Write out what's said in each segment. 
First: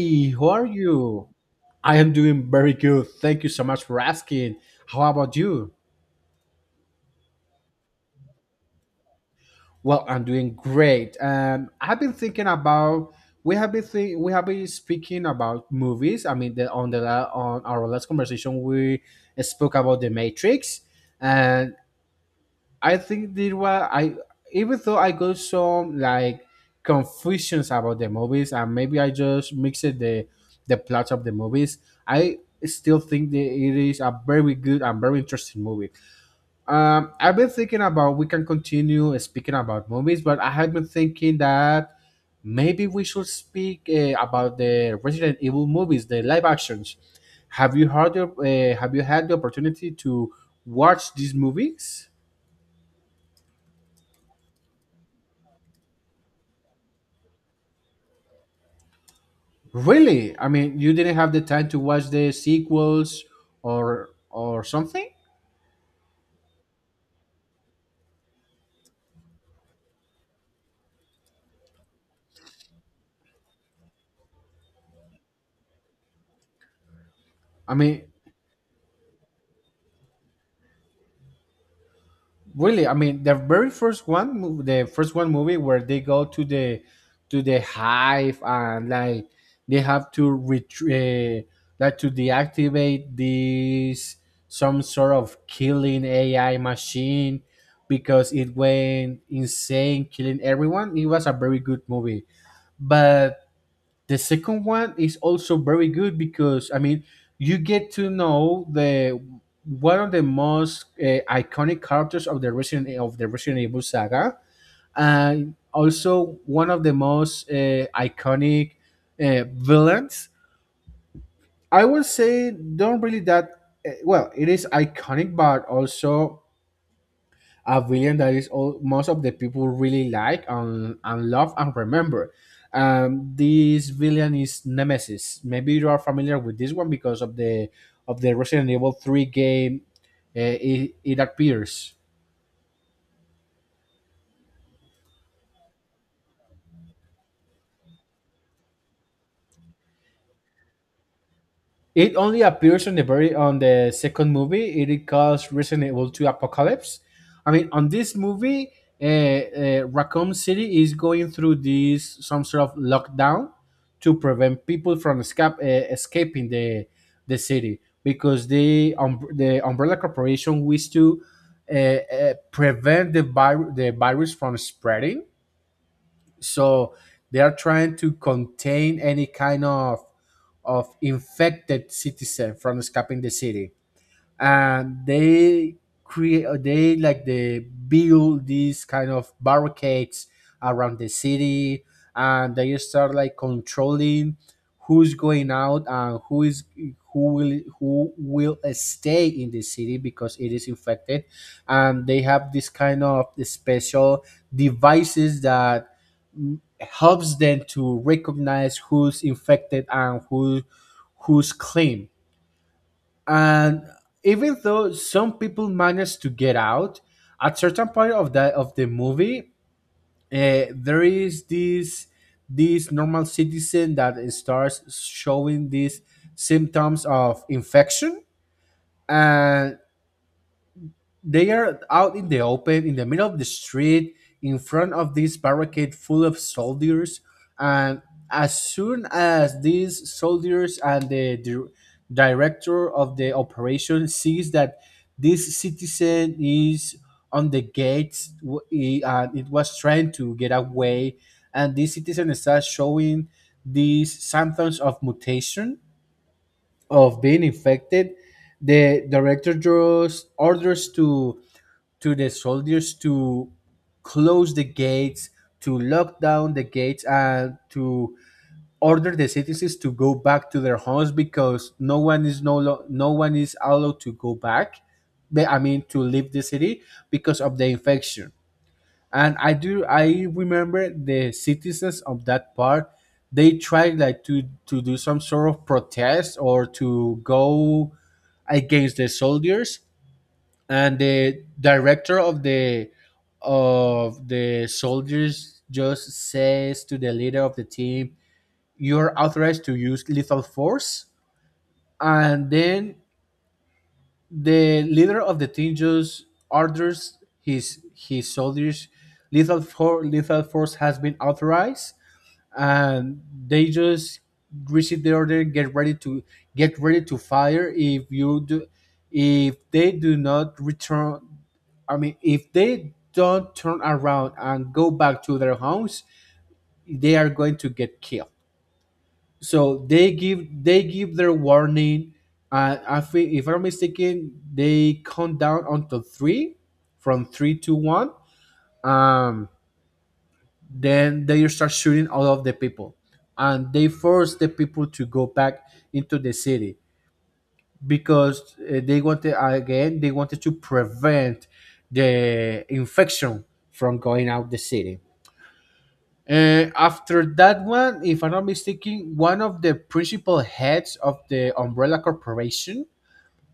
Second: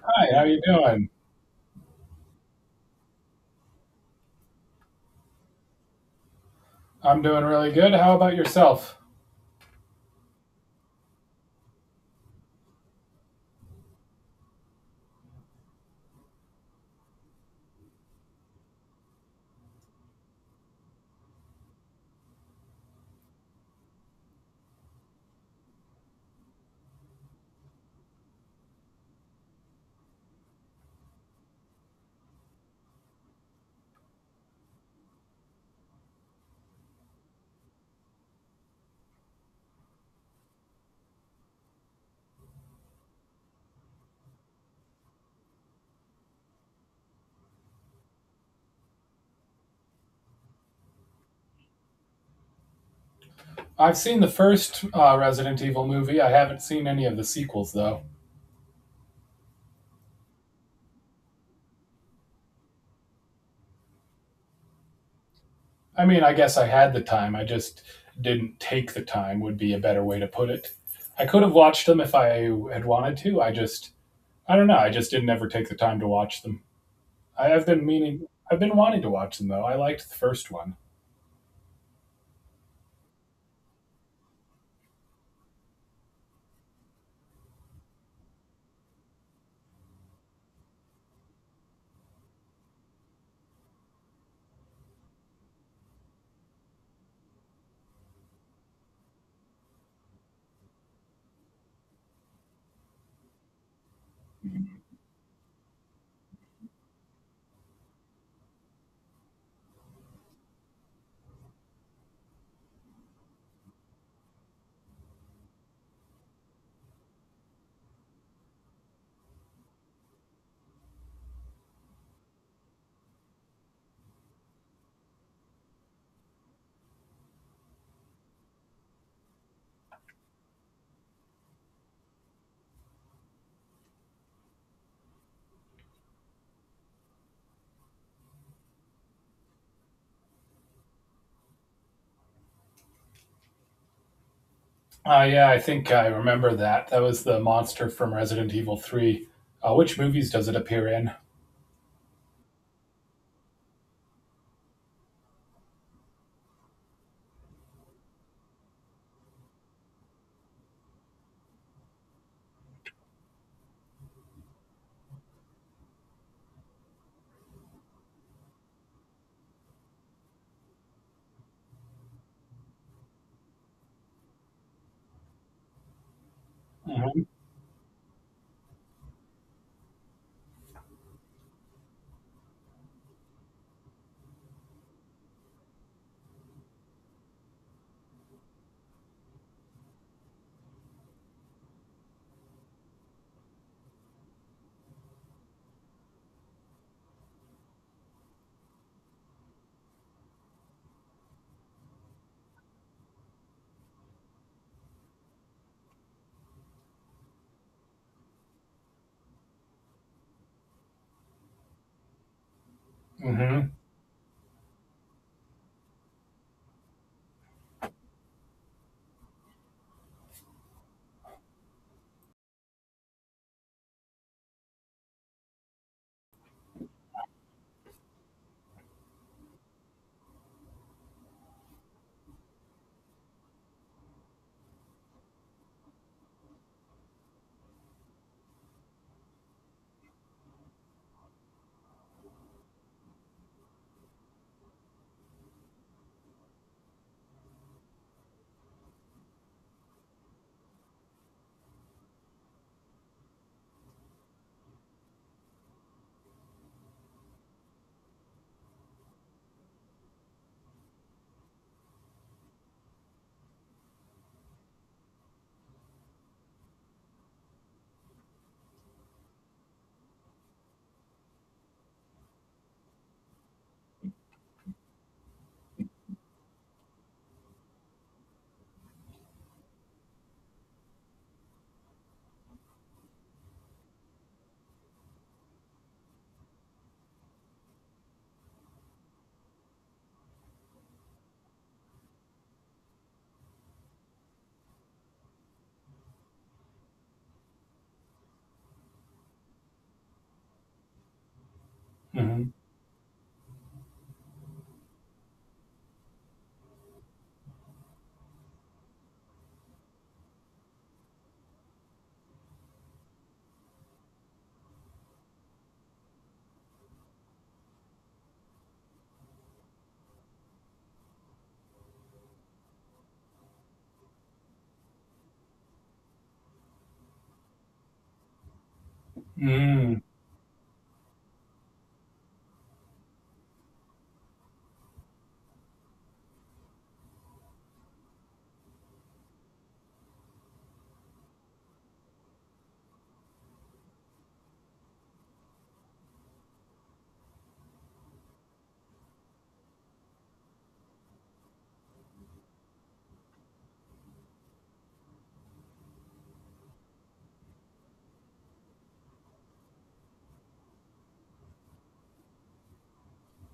Hi, how how you are doing? you? I am doing very good. Thank you so much for asking. How about you? I'm doing really good. How about yourself? Well, I'm doing great. I've been thinking about we have been speaking about movies. I mean, on on our last conversation, we spoke about The Matrix, and I think there was I even though I got some like confusions about the movies and maybe I just mixed the plots of the movies. I still think that it is a very good and very interesting movie. I've been thinking about we can continue speaking about movies, but I have been thinking that maybe we should speak about the Resident Evil movies, the live actions. Have you had the opportunity to watch these movies? I've seen the first Resident Evil movie. I haven't seen any of the sequels, though. Really? I mean, you didn't have the time to watch the sequels or something? I mean, I guess I had the time. I just didn't take the time, would be a better way to put it. I could have watched them if I had wanted to. I just, I don't know. I just didn't ever take the time to watch them. I, have I been mean, meaning, I've been wanting to watch them, though. I liked the first one. really? I mean, the very first one, the first one movie where they go to the hive and like they have to retrieve like to deactivate this some sort of killing AI machine because it went insane killing everyone. It was a very good movie. But the second one is also very good because I mean you get to know the one of the most iconic characters of the Resident Evil saga, and also one of the most iconic villains. I would say don't really that well. It is iconic, but also a villain that is all most of the people really like and love and remember. This villain is Nemesis. Maybe you are familiar with this one because of the Resident Evil Three game. It appears. Yeah, I think I remember that. That was the monster from Resident Evil 3. Which movies does it appear in? It only appears on the very on the second movie. It calls Resident Evil 2 Apocalypse. I mean, on this movie, Raccoon City is going through this some sort of lockdown to prevent people from escaping the city because the Umbrella Corporation wish to prevent the virus from spreading, so hmm they are trying to contain any kind of infected citizen from escaping the city, and they create they like they build these kind of barricades around the city, and they start like controlling who's going out and who will stay in the city because it is infected. And they have this kind of special devices that, helps them to recognize who's infected and who's clean. hmm And even though some people manage to get out at certain point of the movie, there is this this normal citizen that starts showing these symptoms of infection, and they are out in the open, in the middle of the street, in front of this barricade full of soldiers. And as soon as these soldiers and the director of the operation sees that this citizen is on the gates, and it was trying to get away, and this citizen starts showing these symptoms of mutation, of being infected, the director just orders to the soldiers to close the gates, to lock down the gates, and to order the citizens to go back to their homes because no one is allowed to go back. I mean, to leave the city because of the infection. And I remember the citizens of that part, they tried like to do some sort of protest or to go against the soldiers, and the director of the soldiers just says to the leader of the team, "You're authorized to use lethal force." And Mhm. then the leader of the team just orders his soldiers, Lethal force has been authorized." And they just receive the order. Get ready to fire. If they do not return, I mean, if they don't turn around and go back to their homes, they are going to get killed. So Mm. They give their warning, and I think if I'm mistaken, they count down until three, from three to one. um then they start shooting all of the people, and they force the people to go back into the city because they wanted, again, they wanted to prevent the infection from going out the city. After that one, if I'm not mistaken, one of the principal heads of the Umbrella Corporation,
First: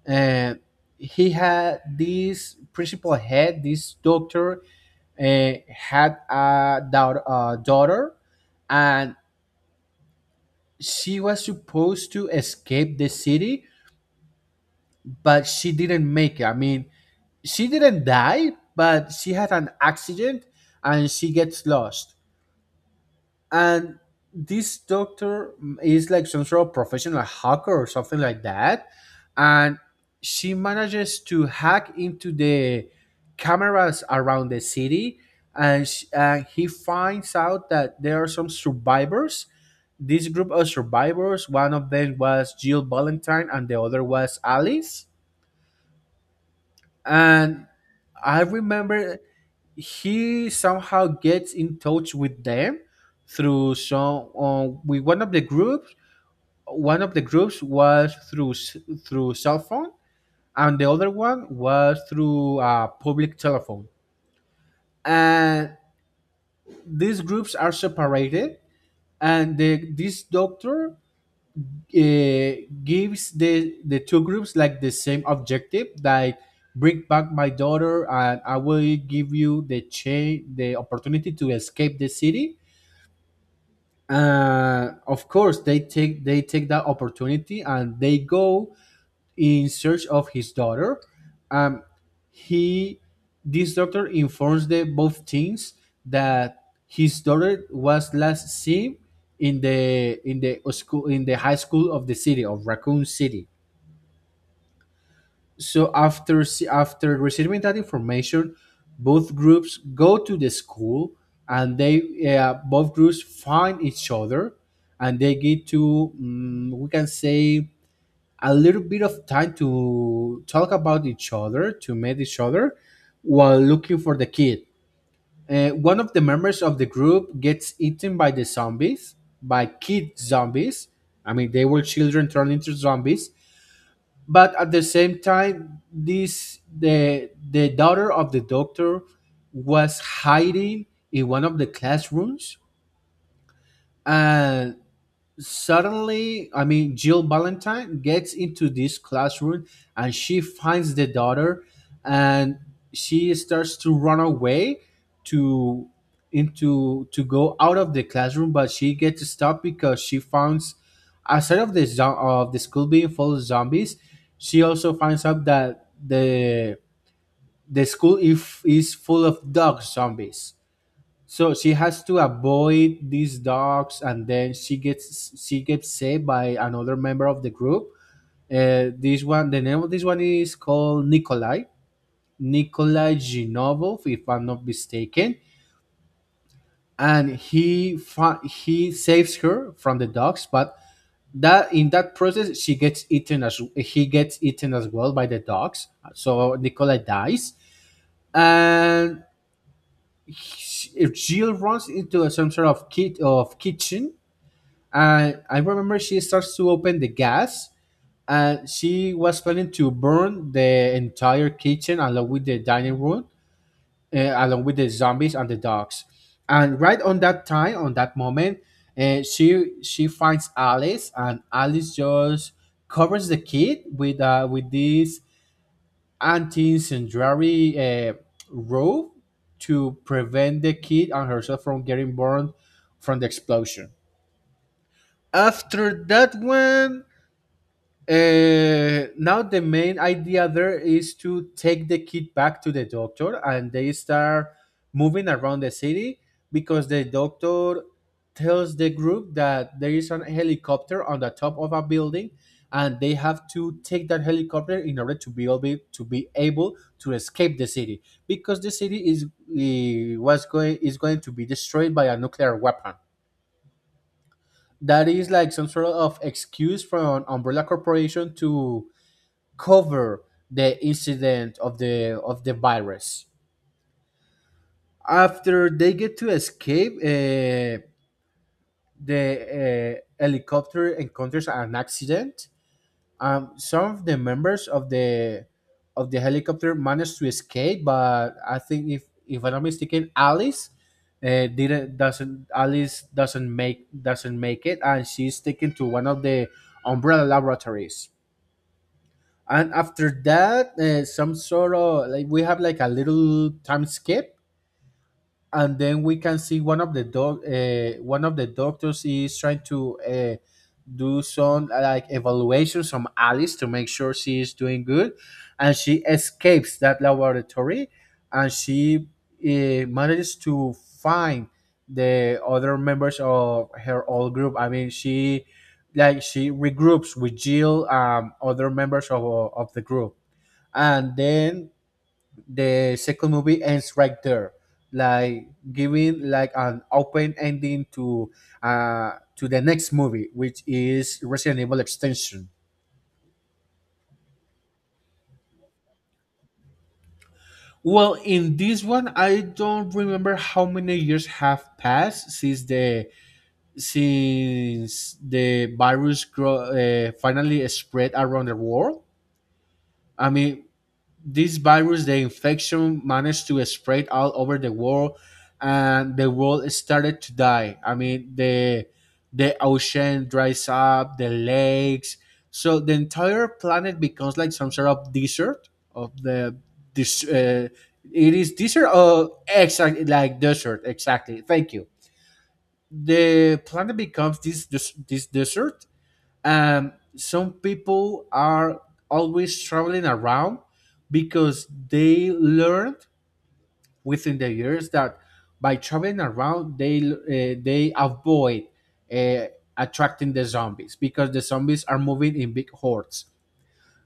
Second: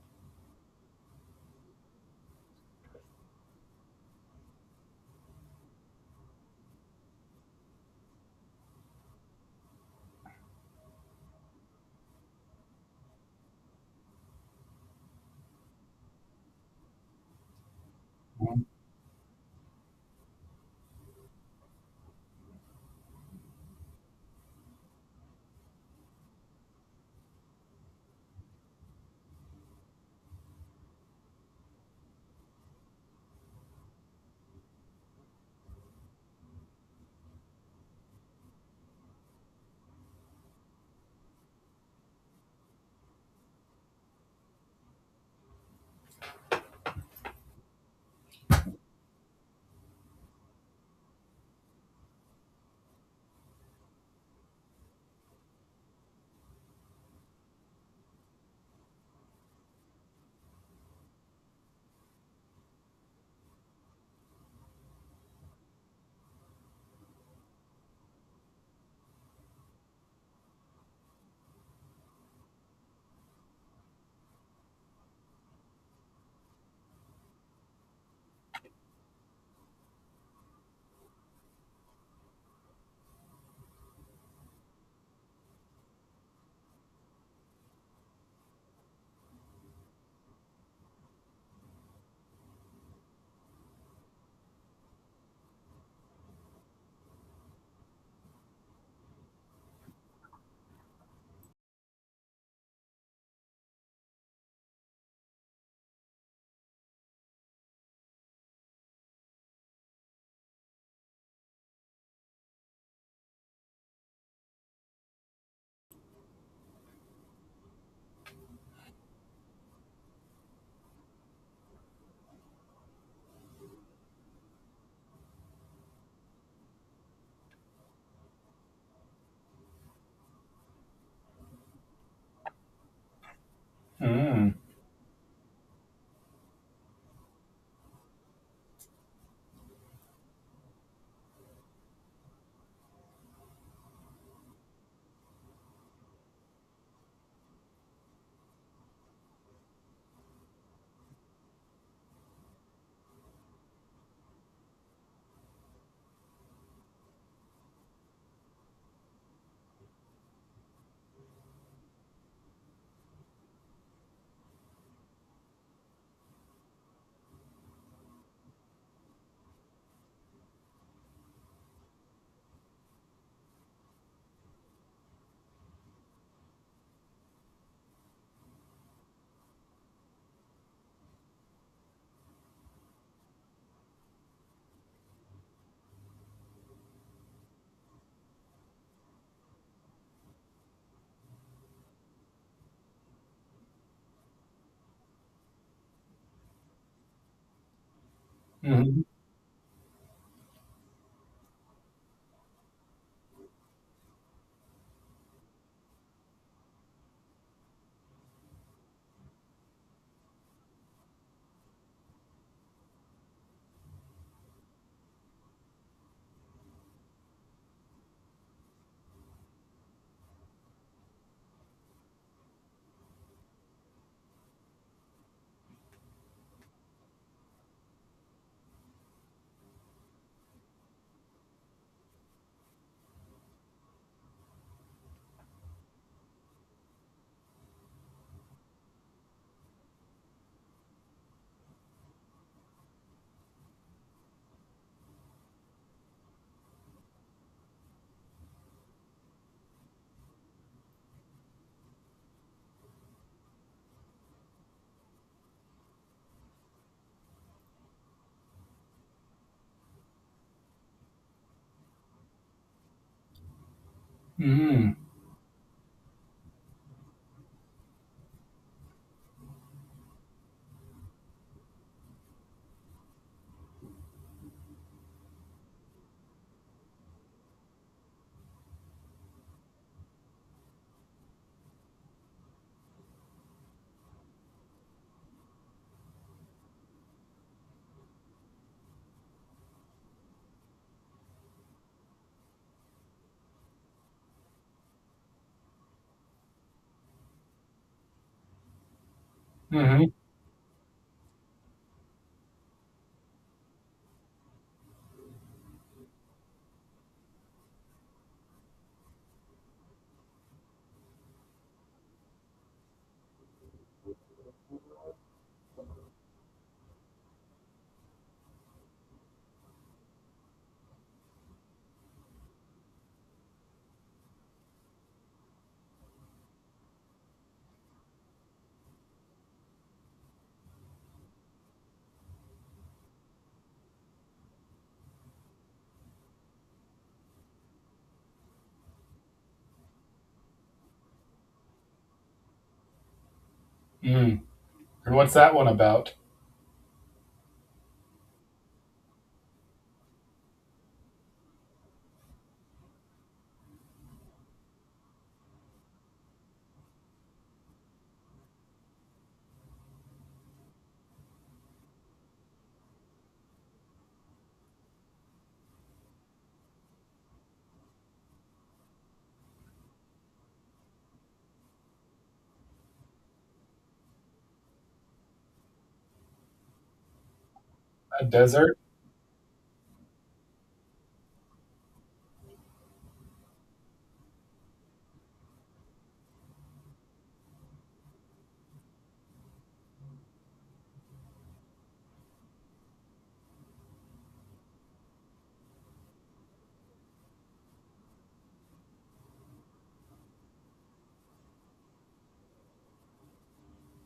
uh, he had this principal head, this doctor, had a daughter, daughter. And she was supposed to escape the city, but she didn't make it. I mean, she didn't die, Mhm. but she had an accident, and she gets lost. And this doctor is like some sort of professional hacker or something like that, and she manages to hack into the cameras around the city, and sh he finds out that there are some survivors, this group of survivors. One of them was Jill Valentine, and the other was Alice. And I remember he somehow gets in touch with them through some, with one of the groups. One of the groups was through through cell phone, and the other one was through public telephone. And these groups are separated, and this doctor, uh, gives the two groups like the same objective, like, "Bring back my daughter and I will give you the opportunity to escape the city." Of course, they take that opportunity, and they go in search of his daughter. Um, he, this doctor informs the both teens that his daughter was last seen in the school, in the high school of the city of Raccoon City. So after after receiving that information, both groups go to the school, and they, both groups find each other, and they get to, we can say, a little bit of time to talk about each other, to meet each other while looking for the kid. One of the members of the group gets eaten by the zombies, by kid zombies. I mean, they were children turned into zombies. But Mm. at the same time, this the daughter of the doctor was hiding in one of the classrooms, and suddenly, I mean, Jill Valentine gets into this classroom and she finds the daughter, and she starts to run away to into to go out of the classroom, but she gets stopped because she finds outside of of the school being full of zombies. She also finds out that the school if is full of dog zombies. So she has to avoid these dogs, and then she gets saved by another member of the group. This one, the name of this one is called Nikolai, Nikolai Zinovov, if I'm not mistaken, and he saves her from the dogs, but that process she gets eaten as he gets eaten as well by the dogs. So Nikolai dies, Mhm. and she, Jill, runs into some sort of kitchen, and I remember she starts to open the gas, and she was planning to burn the entire kitchen along with the dining room, along with the zombies and the dogs. And right on that time, on that moment, she finds Alice, and Alice just covers the kid with, with this anti-incendiary, robe to prevent the kid and herself from getting burned from the explosion. After that one, now the main idea there is to take the kid back to the doctor, and they start moving around the city because the doctor tells the group that there is an helicopter on the top of a building, and they have to take that helicopter in order to be able to escape the city because the city is, eh, was going is going to be destroyed by a nuclear weapon. Mm. That is like some sort of excuse from Umbrella Corporation to cover the incident of the virus. After they get to escape, the uh, helicopter encounters an accident. Some of the members of the helicopter managed to escape, but I think if I'm not mistaken, Alice didn't doesn't Alice doesn't make it, and she's taken to one of the Umbrella laboratories. And after Mhm. that, some sort of, like, we have like a little time skip, and then we can see one of the doctors is trying to do some, like, evaluations on Alice to make sure she is doing good. And she escapes that laboratory, and she manages to find the other members of her old group. I mean, she like she regroups with Jill, other members of the group. And then the second movie ends right there, like giving like an open ending to the next movie, which is Resident Evil Extension. Mm. And what's that one about? Well, in this one I don't remember how many years have passed since the virus finally spread around the world. I mean, this virus, the infection, managed to spread all over the world, and the world started to die. I mean, the ocean dries up, the lakes, so the entire planet becomes like some sort of desert of the this. A It is desert? desert. Oh, exactly, like desert, exactly. Thank you. The planet becomes this desert. Some people are always traveling around because they learned, within the years, that by traveling around they avoid uh, attracting the zombies, because the zombies are moving in big hordes.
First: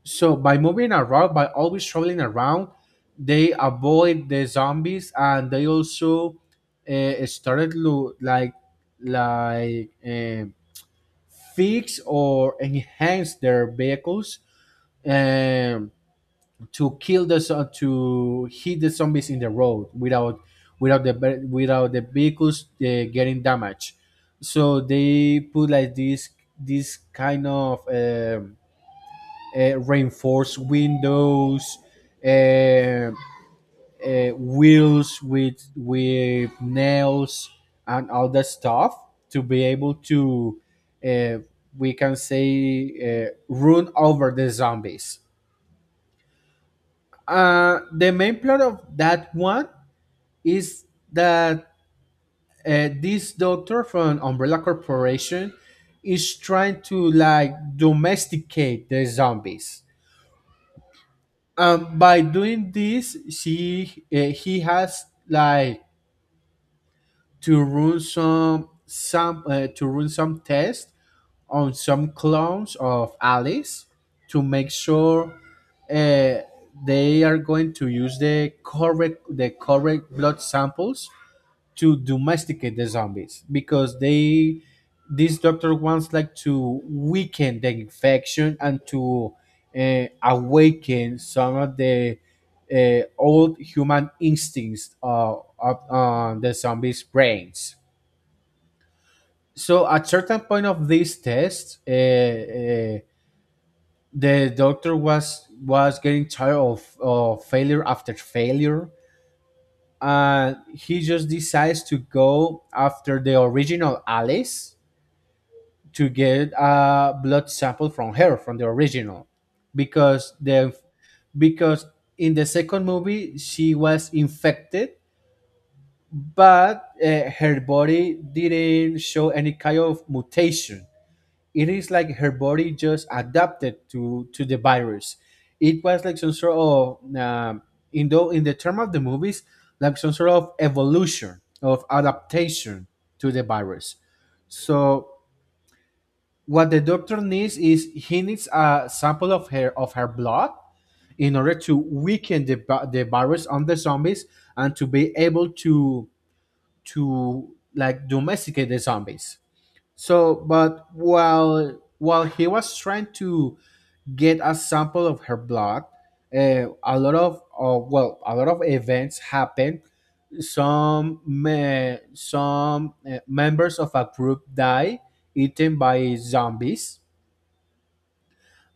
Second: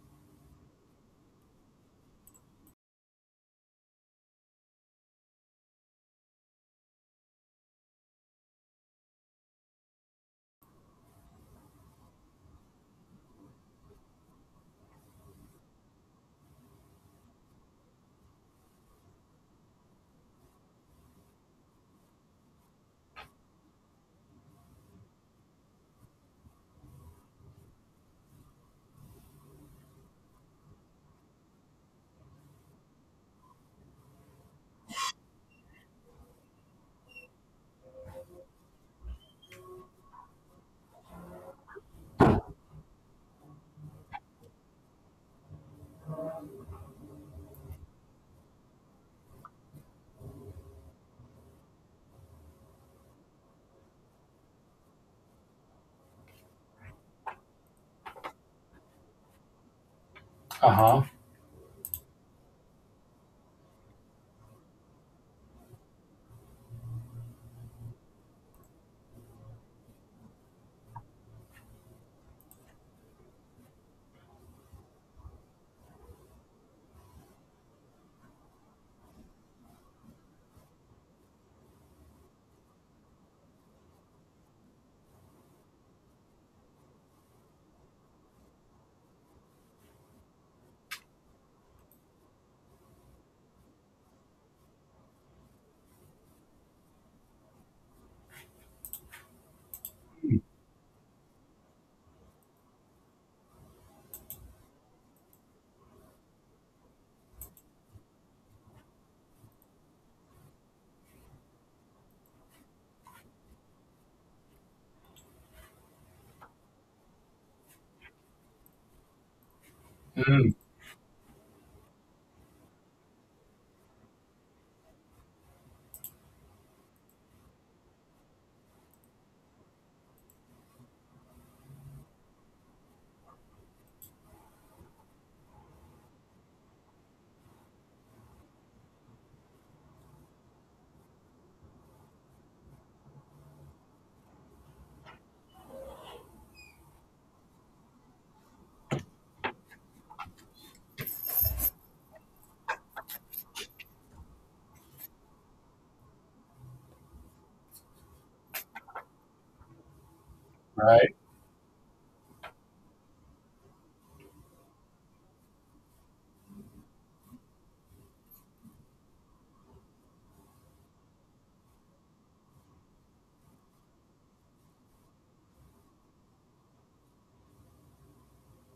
So by moving around, by always traveling around, they avoid the zombies, and they also like, like um fix or enhance their vehicles, um, to kill to hit the zombies in the road without without the vehicles getting damaged. So they put like this kind of, reinforced windows, uh, wheels with nails and all that stuff, to be able to, uh, we can say, run over the zombies. The main plot of that one is that, this doctor from Umbrella Corporation is trying to, like, domesticate the zombies. Uh-huh. By doing this, she he has, like, to run some to run some tests on some clones of Alice to make sure uh, they are going to use the correct blood samples to domesticate the zombies, because they this doctor wants, like, to weaken the infection and to, awaken some of the old human instincts, on the zombies' brains. So at certain point of these tests, the doctor was getting tired of failure after failure, and he just decides to go after the original Alice to get a blood sample from her, from the original. because Mm. the because in the second movie she was infected, but her body didn't show any kind of mutation. It is like her body just adapted to the virus. It was like some sort of, in the term of the movies, like some sort of evolution of adaptation to the virus. So what the doctor needs is he needs a sample of her, blood, in order to weaken the virus on the zombies, and to be able to, to like, domesticate the zombies. So, but Right. while he was trying to get a sample of her blood, a lot of, well, a lot of events happened. Some members of a group die, eaten by zombies,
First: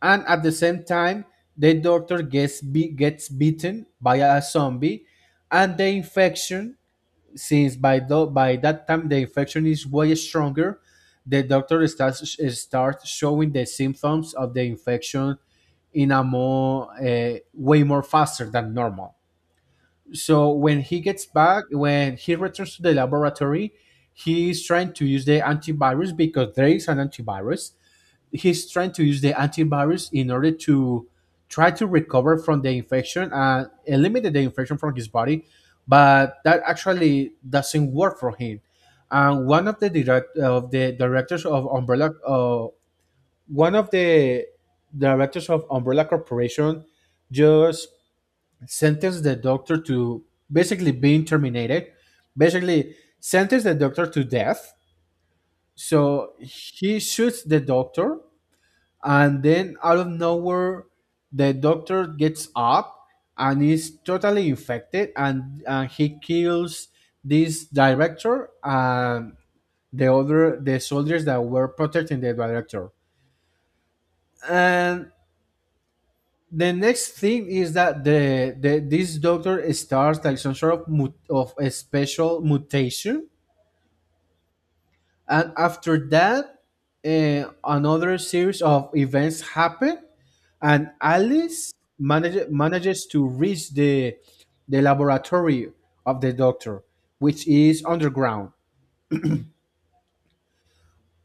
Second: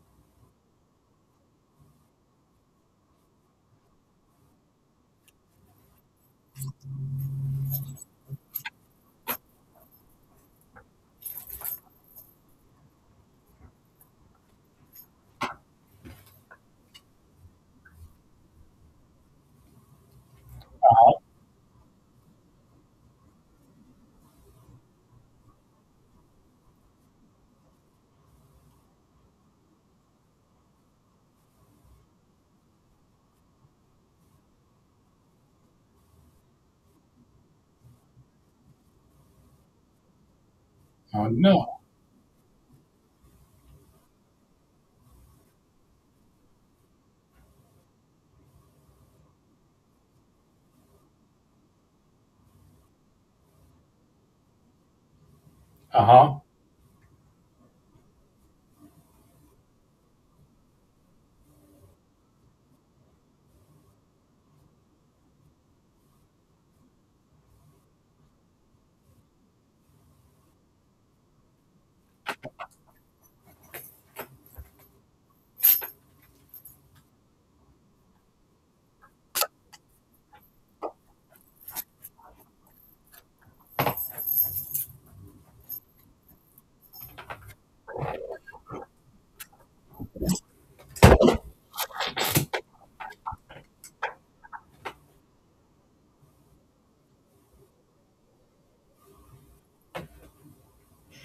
and at the same time, the doctor gets bitten by a zombie, and the infection, since by that time the infection is way stronger, the doctor starts showing the symptoms of the infection in a more, way more faster than normal. So when he gets back, when he returns to the laboratory, he is trying to use the antivirus, because there is an antivirus. He's trying to use the antibodies in order to try to recover from the infection and eliminate the infection from his body, but that actually doesn't work for him. And one of the direct of the Oh, directors of no. Umbrella, one of the directors of Umbrella Corporation, just sentenced the doctor to basically being terminated, basically sentenced the doctor to death. So Uh-huh. he shoots the doctor, and then out of nowhere the doctor gets up and is totally infected, and he kills this director and the soldiers that were protecting the director. And the next thing is that the this doctor starts like some sort of a special mutation. And after that, another series of events happen, and Alice manages to reach the laboratory of the doctor, which is underground.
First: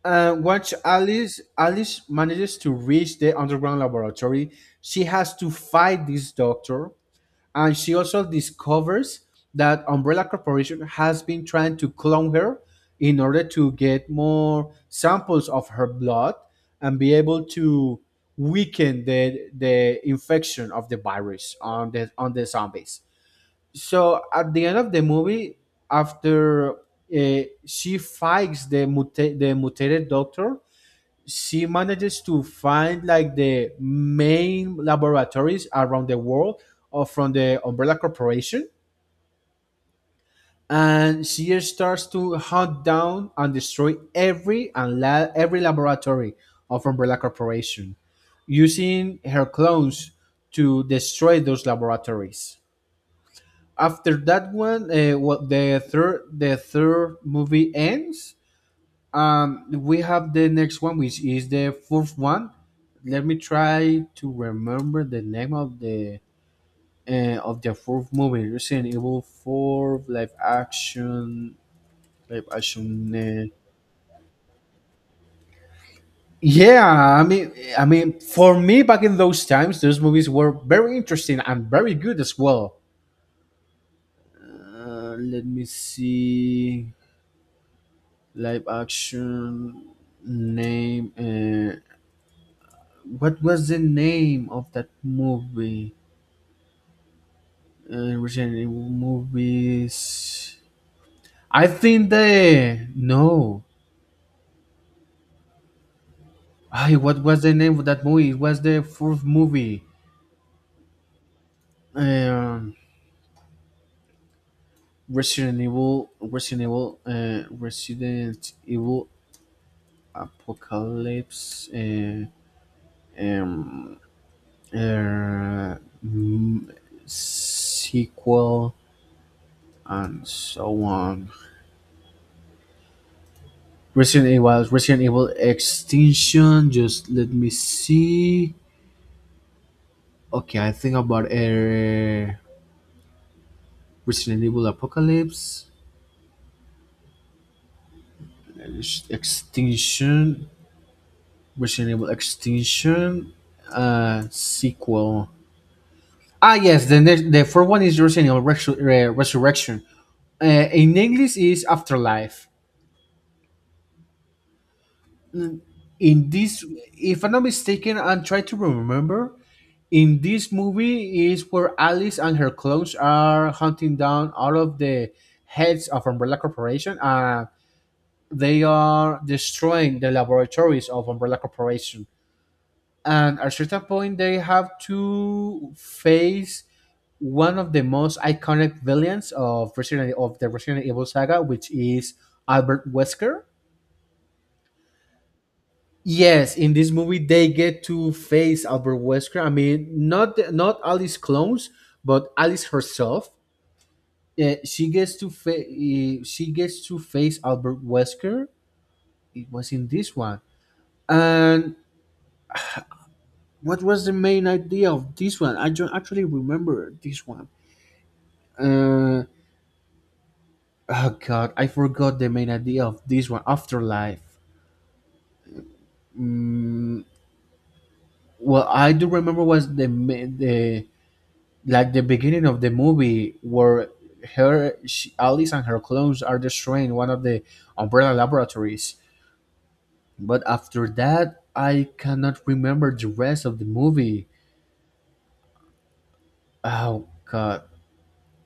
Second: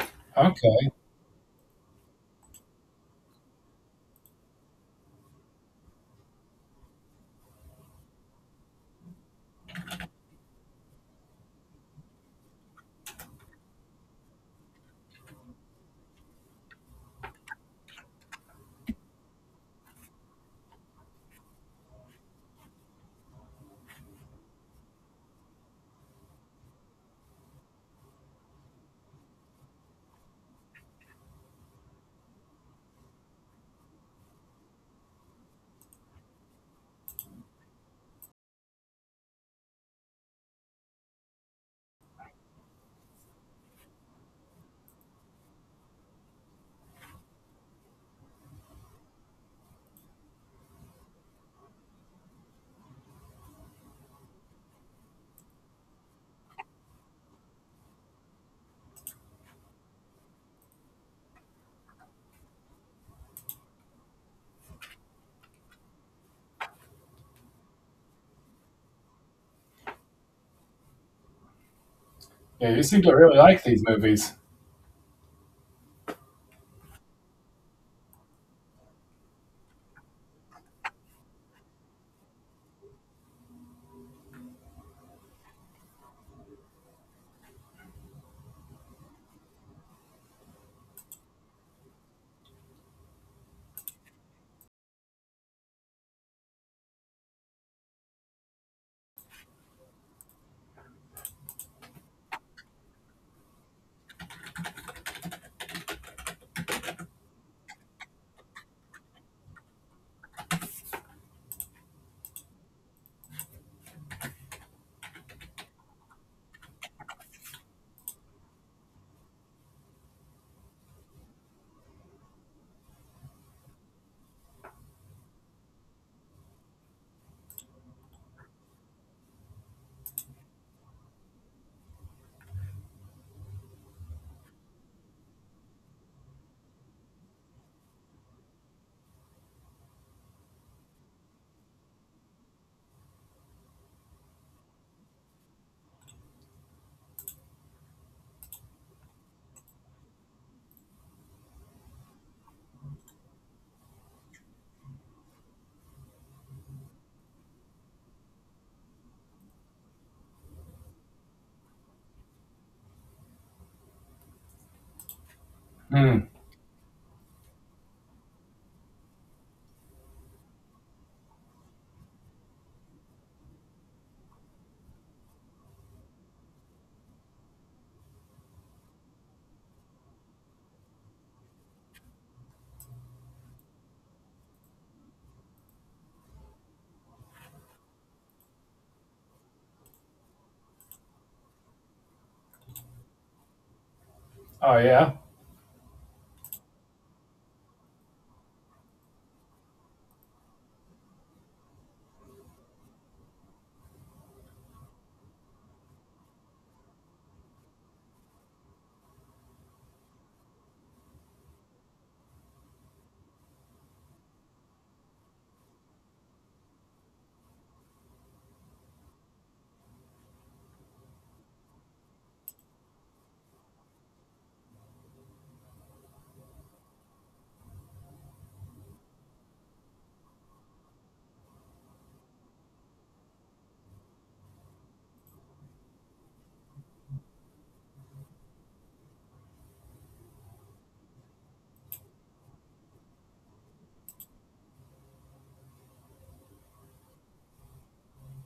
And once Okay. Alice manages to reach the underground laboratory, she has to fight this doctor. And she also discovers that Umbrella Corporation has been trying to clone her in order to get more samples of her blood and be able to weaken the infection of the virus on the zombies. So at the end of the movie, after, she fights the mutated doctor, she manages to find, like, the main laboratories around the world, or from the Umbrella Corporation. And she starts to hunt down and destroy every laboratory of Umbrella Corporation, using her clones to destroy those laboratories. After that one, what the third movie ends. We have the next one, which is the fourth one. Let me try to remember the name of the fourth movie. Resident Evil Four, live action, live Yeah, you seem action. to really Uh, like these movies. yeah, I mean, for me back in those times, those movies were very interesting and very good as well. Let me see, live action name. What was the name of that movie? Recent movies. I think the no. Ay, what was the name of that movie? It was the fourth movie. Um, Resident Evil, Resident Evil, Resident Evil Apocalypse. Um, uh, mm, Sequel and so on. Resident Evil, Resident Evil Extinction. Just let me see. Okay, I think about a Resident Evil Apocalypse, Extinction, Resident Evil Extinction, sequel. Ah, yes, the next, the fourth one is Resident Evil Resurrection. In English is Afterlife. Mm, Mm. In this, if I'm not mistaken, I'm trying to remember. In this movie is where Alice and her clones are hunting down all of the heads of Umbrella Corporation. They are destroying the laboratories of Umbrella Corporation. And at a certain point, they have to face one of the most iconic villains of of the Resident Evil saga, which is Albert Wesker. Oh, yeah? Yes, in this movie they get to face Albert Wesker. I mean, not Alice clones, but Alice herself. She gets to fa- eh, she gets to face Albert Wesker. It was in this one, and, what was the main idea of this one? I don't actually remember this one. Uh, oh god, I forgot the main idea of this one. Afterlife. Mm, Well, I do remember was the, like, the beginning of the movie where Alice and her clones are destroying one of the umbrella laboratories. But after that, I cannot remember the rest of the movie. Oh God!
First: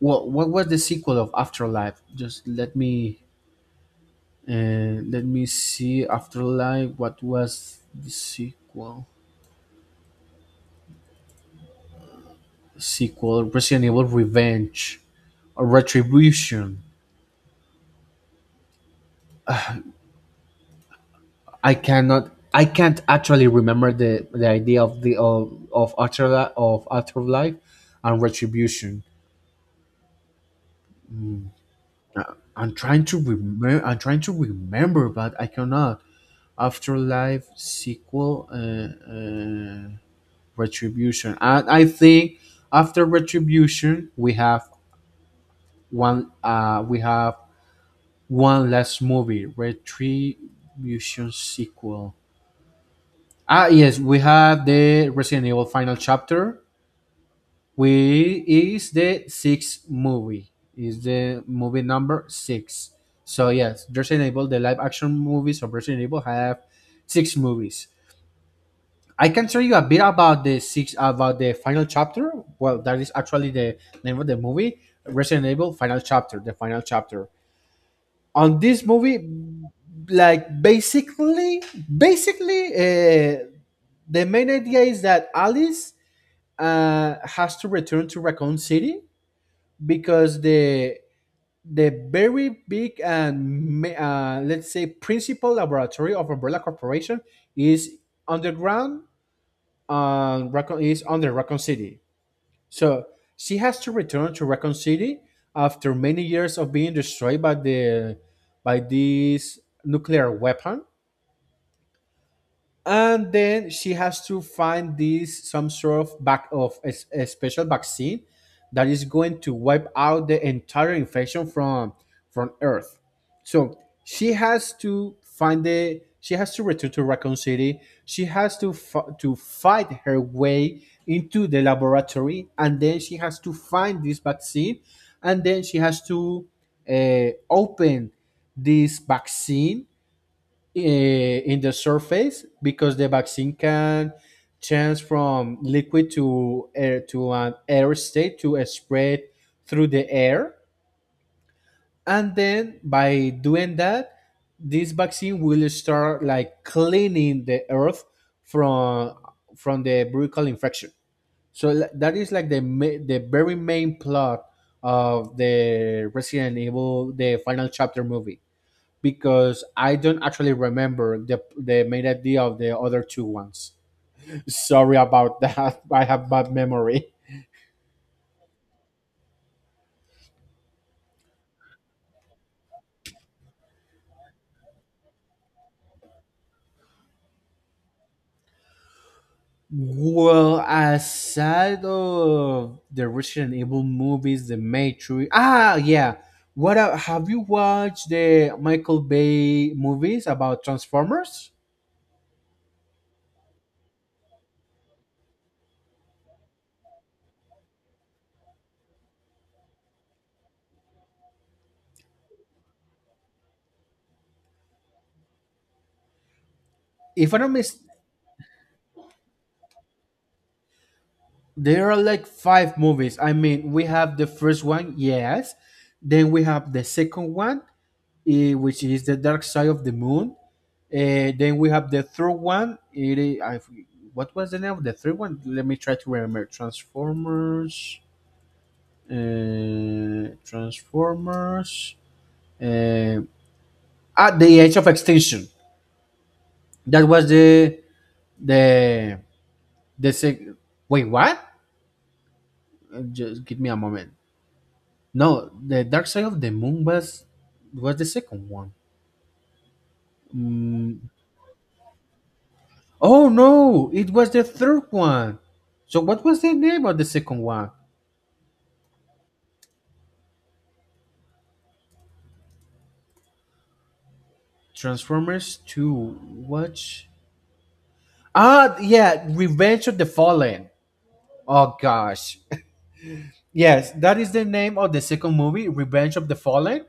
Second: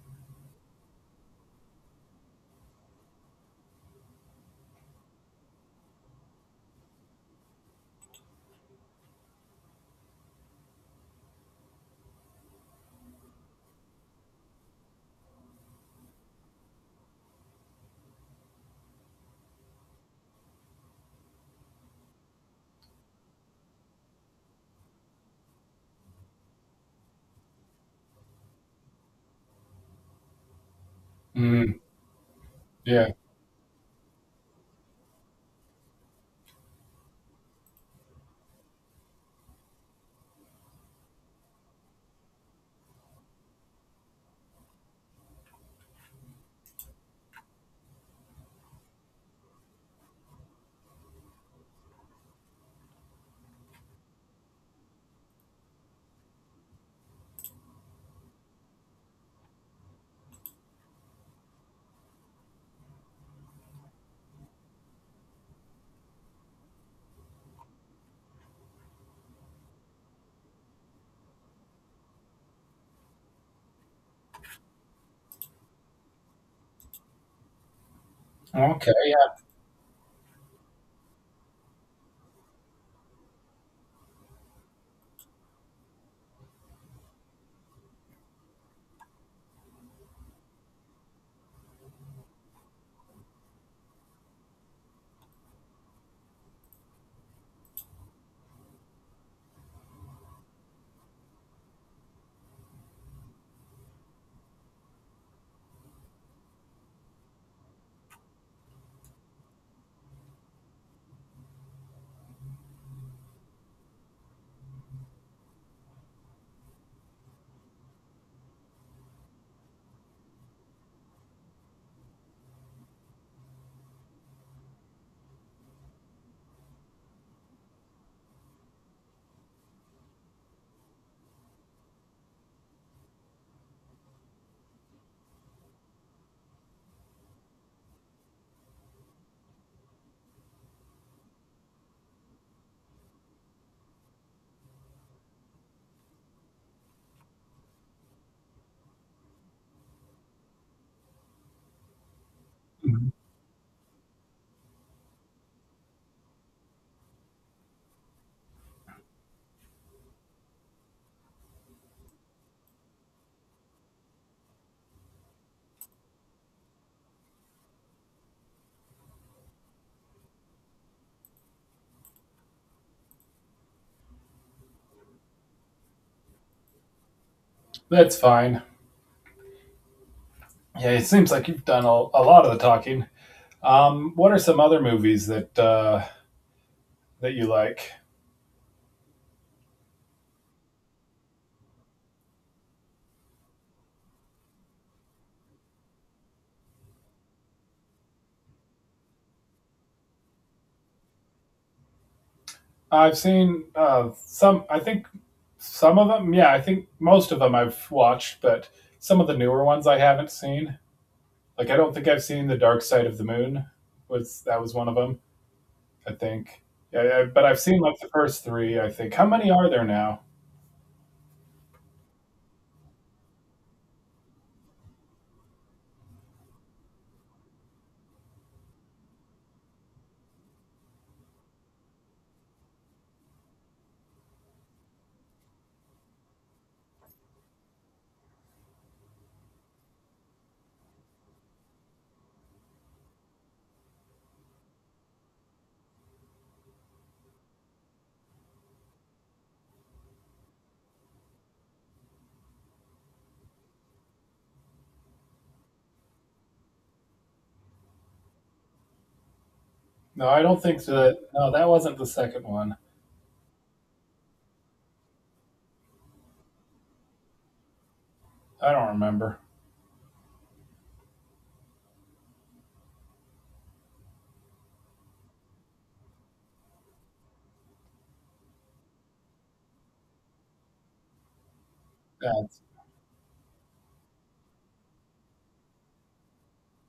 Well, what was the sequel of Afterlife? Just let me And let me see Afterlife. What was the sequel? Sequel Resident Evil Revenge or Retribution. I cannot. I can't actually remember the idea of afterlife and retribution. Mm. I'm trying Yeah. to remember. I'm trying to remember, but I cannot. Afterlife sequel, Retribution. And I think after Retribution we have one last movie, Retribution sequel. Ah, yes, we have the Resident Evil Final Chapter. We is the sixth movie, is the movie number six. So yes, Resident Evil, the live action movies of Resident Evil have six movies. I can tell you a bit about the six, about the final chapter. Well, that is actually the name of the movie. Resident Evil Final Chapter, the final chapter. On this Okay, movie, yeah. like, basically the main idea is that Alice has to return to Raccoon City, because the very big and let's say, principal laboratory of Umbrella Corporation is underground. Raccoon is under Raccoon City. So she has to return to Raccoon City after many years of being destroyed by the by this nuclear weapon. And then she has to find this, some sort of back of a, a special vaccine that is going to wipe out the entire infection from earth. So she has to return to Raccoon City. She has to to fight her way into the laboratory, and then she has to find this vaccine, and then she has to, open this vaccine in the surface, because the vaccine can change from liquid to air, to an air state, to a spread through the air. And then Mhm. by doing that, this vaccine will start like cleaning the earth from from the brutal infection. So that is like the very main plot of the Resident Evil, the Final Chapter movie. Because I don't actually remember the main idea of the other two ones. Sorry about that. I have bad memory. That's fine. Yeah, it seems like you've done a lot of the talking. What are some other movies that that you like? Well, aside of the Resident Evil movies, The Matrix. Ah, yeah. Have you watched the Michael Bay movies about Transformers? I've seen some. I think some of them. Yeah, I think most of them I've watched, but some of the newer ones I haven't seen. Like I don't think I've seen the Dark Side of the Moon. Was that was one of them? I think. Yeah, I, If I but don't I've miss, seen like the first three. I think. How many are there now? there are like five movies. I mean, we have the first one, yes. Then we have the second one, which is the Dark Side of the Moon. Eh, then we have the third one. What was the name of the third one? Let me try to remember. Transformers. Transformers. Uh, at the edge of Extinction. That was the the sec- wait, what? Just give me a moment. No, the Dark Side of the Moon was the second one. No, I don't think that. No, that wasn't the second one. Oh no, it was the third one. So what was the name of the second one? I don't remember. Transformers 2. Watch. Ah, yeah, Revenge of the Fallen. Oh gosh. That's Yes, that is the name of the second movie, Revenge of the Fallen.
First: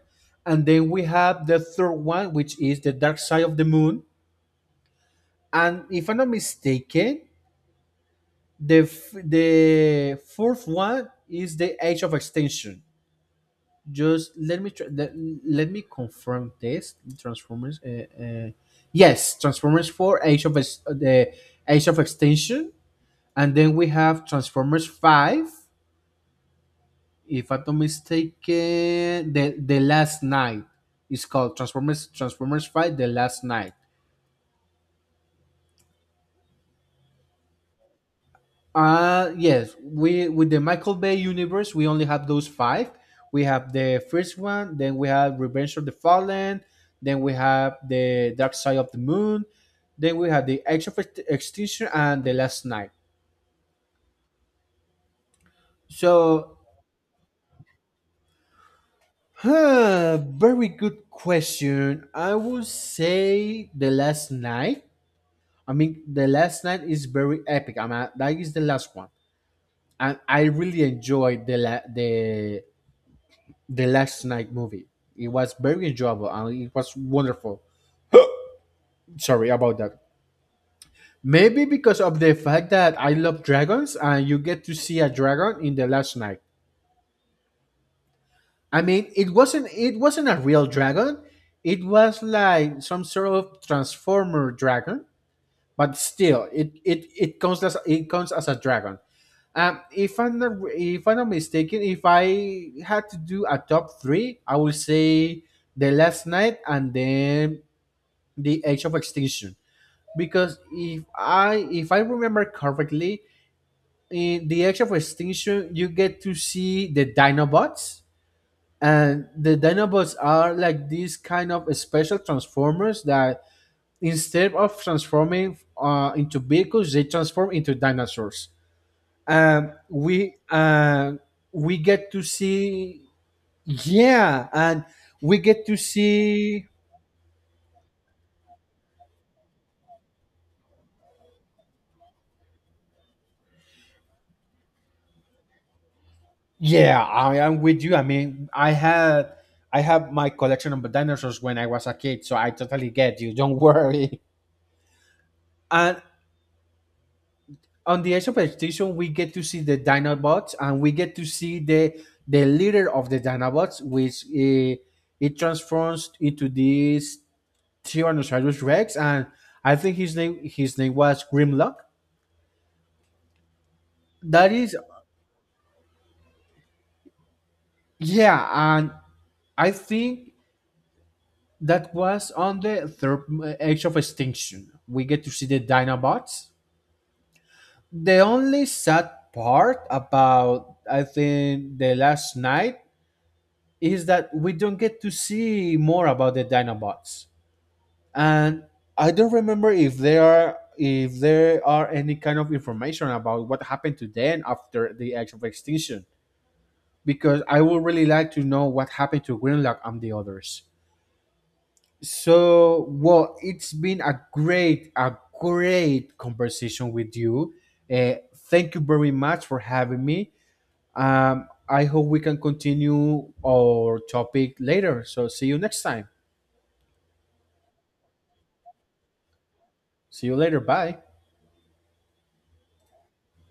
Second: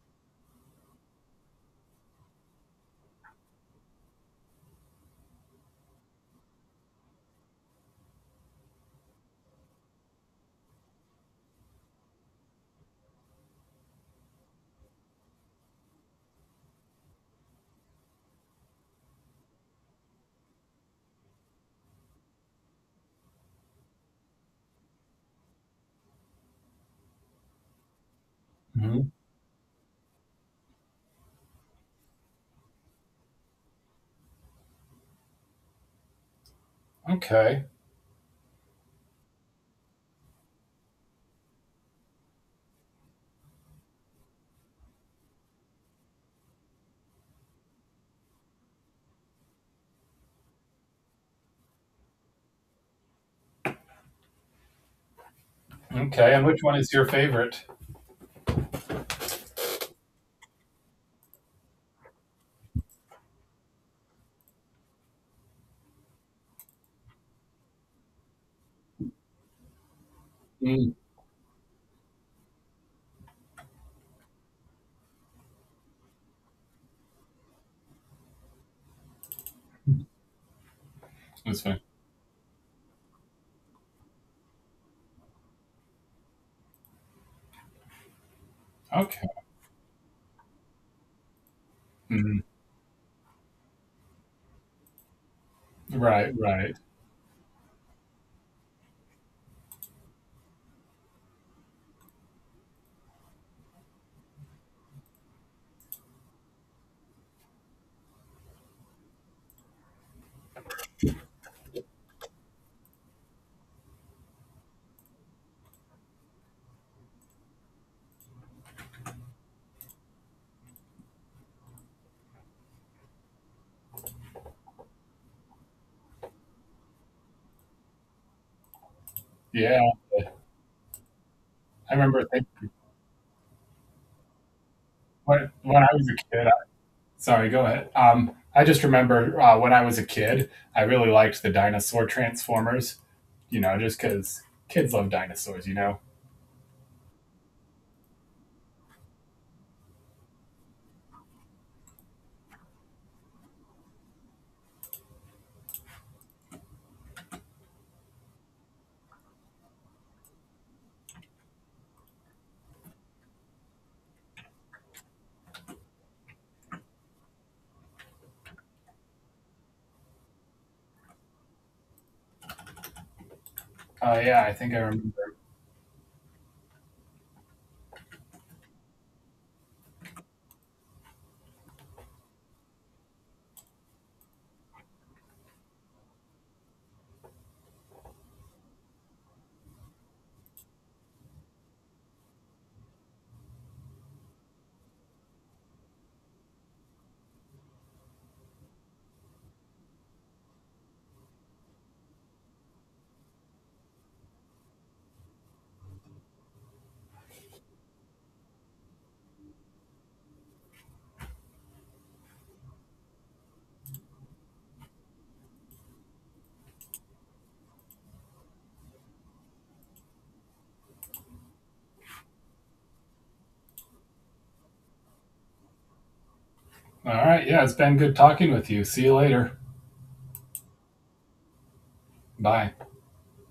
And then we have the third one, which is The Dark Side of the Moon. And if I'm not mistaken, the fourth one is The Age of Extinction. Just let me try, let, Let me confirm this. Transformers, yes, Transformers 4, the Age of Extinction. And then we have Transformers 5. If I'm not Mhm. mistaken, the Last Night is called Transformers, transformers 5, The Last Night. Okay. Yes, we with the Michael Bay universe, we only have those five. We have the first one, then we have Revenge of the Fallen, then we have the Dark Side of the Moon, then we have the Age of Ext- Extinction and The Last Night. Okay, and So, which one is your favorite? Very good question. I would say The Last Night. I mean, The Last Night is very epic. I mean, that is the last one, and I really Mm, enjoyed the The Last Night movie. It was very enjoyable and it was wonderful. Sorry about that. Maybe this one. because of the fact that I love dragons and you get to see a dragon in The Last Night. I mean, Okay. It wasn't a real dragon. It was Mhm. like some sort of transformer dragon, but Right. still, Right. It counts as a dragon. If I'm not if I'm not mistaken, if I had to do a top three, I would say The Last Night, and then the Age of Extinction, because if I remember correctly, in the Age of Extinction you get to see the Dinobots, and the Dinobots are like these kind of special transformers that instead of transforming into vehicles, they transform into dinosaurs. Um, Yeah. we uh, we I get to remember thinking see yeah, and We When, get to when I was a kid, see, sorry, go ahead. I just remember when I was a kid, I really liked the dinosaur Transformers, you know, just because kids love dinosaurs, you know? yeah, I am with you. I mean, I had my collection of dinosaurs when I was a kid, so I totally get you. Don't worry. And on the Age of Extinction, we get to see the Dinobots, and we get to see the leader of the Dinobots, which it transforms into this Tyrannosaurus Rex, and I think his name was Grimlock. Oh yeah, That I think is, I remember. yeah, and I think that was on the third, Age of Extinction. We get to see the Dinobots. The only sad part about, I think, The Last Night is that we don't get to see more about the Dinobots, and I don't remember if there are, any kind of information about what happened to them after the Age of Extinction. Because I would really like to know what happened to Greenlock and the others. So, well, it's been a great conversation with you. Uh, Thank you very much for having me. I hope we can continue our topic later. So, see you next time. All right. Yeah, it's been good talking with you. See you later. See you later. Bye. Bye.